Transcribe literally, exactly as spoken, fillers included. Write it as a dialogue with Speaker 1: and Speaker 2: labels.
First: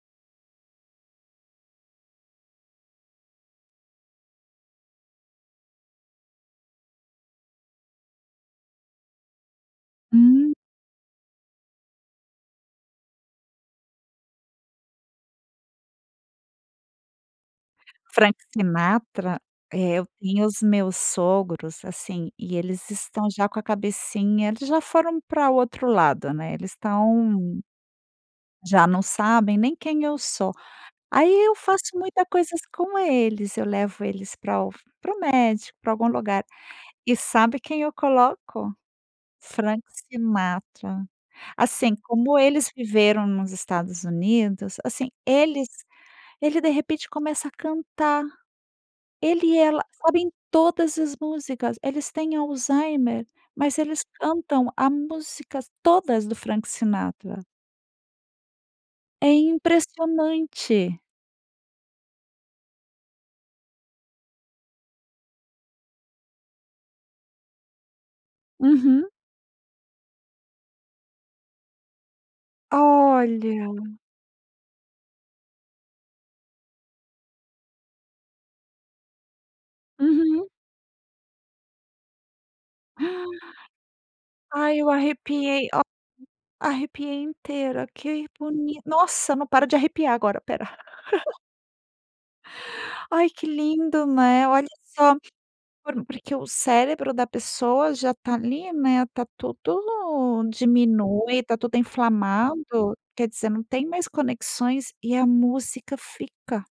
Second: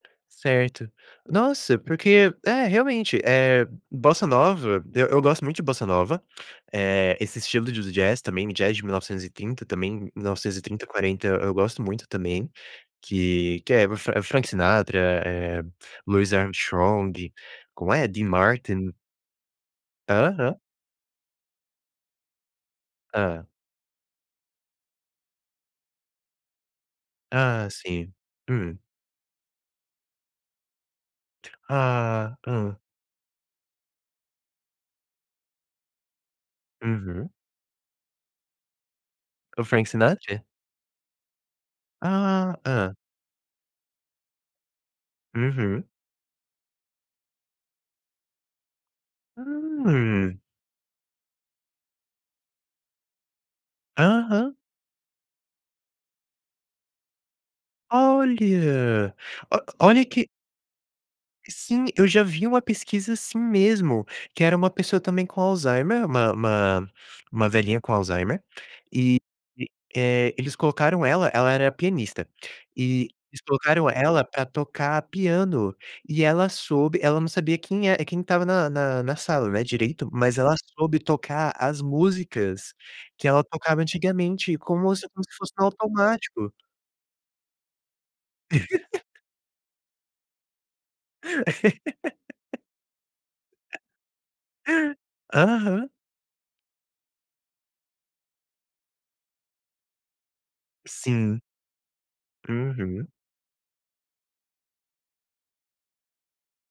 Speaker 1: Certo. Nossa, porque É, realmente, eh, bossa nova, eu eu gosto muito de bossa nova, eh, esse estilo de do jazz também me jazz de mil novecentos e trinta também, mil
Speaker 2: Hum.
Speaker 1: novecentos e trinta, quarenta e eu gosto muito também, que que é o Fran é o Frank Sinatra, eh, Luiz Ernstrong, "como é?" Dee
Speaker 2: Frank
Speaker 1: Martin.
Speaker 2: Sinatra, eh, eu via
Speaker 1: Aham.
Speaker 2: os meus sogros, assim, e eles estão
Speaker 1: Hã.
Speaker 2: já com a cabecinha eles já foram para o outro lado, né. Eles estão
Speaker 1: Ah, sim. Hum.
Speaker 2: já não sabem nem quem eu sou. Aí, eu faço muita
Speaker 1: Ah,
Speaker 2: coisas
Speaker 1: hã.
Speaker 2: com eles. Eu levo eles para o para o médico, para algum lugar e
Speaker 1: Uhum.
Speaker 2: sabe quem eu coloco?
Speaker 1: O
Speaker 2: Frank
Speaker 1: Frank Sinatra?
Speaker 2: Sinatra. Assim, como
Speaker 1: Ah
Speaker 2: eles
Speaker 1: hã.
Speaker 2: viveram nos Estados Unidos, assim, eles
Speaker 1: Uhum.
Speaker 2: ele de repente começa a cantar. Ele e ela sabem
Speaker 1: Hum.
Speaker 2: todas as músicas. Eles têm Alzheimer, mas eles
Speaker 1: Aham.
Speaker 2: cantam a músicas todas do Frank Sinatra.
Speaker 1: Olha,
Speaker 2: É
Speaker 1: o olha que
Speaker 2: impressionante!
Speaker 1: Sim, eu já vi uma pesquisa assim mesmo, que era uma pessoa também com Alzheimer, uma uma uma velhinha com Alzheimer,
Speaker 2: Uhum.
Speaker 1: e e, eh, eles colocaram ela ela era pianista, e eles colocaram
Speaker 2: Olha.
Speaker 1: ela para tocar piano e ela soube, ela não sabia quem é quem estava na na na sala né, direito, mas
Speaker 2: Uhum.
Speaker 1: ela soube tocar as músicas que ela tocava antigamente,
Speaker 2: Ai, eu
Speaker 1: como se fosse no
Speaker 2: arrepiei, [unintelligible]
Speaker 1: automático.
Speaker 2: arrepiei inteira. Que boni nossa, não paro de arrepiar agora, espera. Ai, que lindo, né, olha só,
Speaker 1: Aham.
Speaker 2: por porque o cérebro da pessoa já tá ali, né, tá tudo no
Speaker 1: Sim.
Speaker 2: diminui, tá tudo inflamado.
Speaker 1: Uhum.
Speaker 2: Quer dizer, não tem mais conexões e a música fica.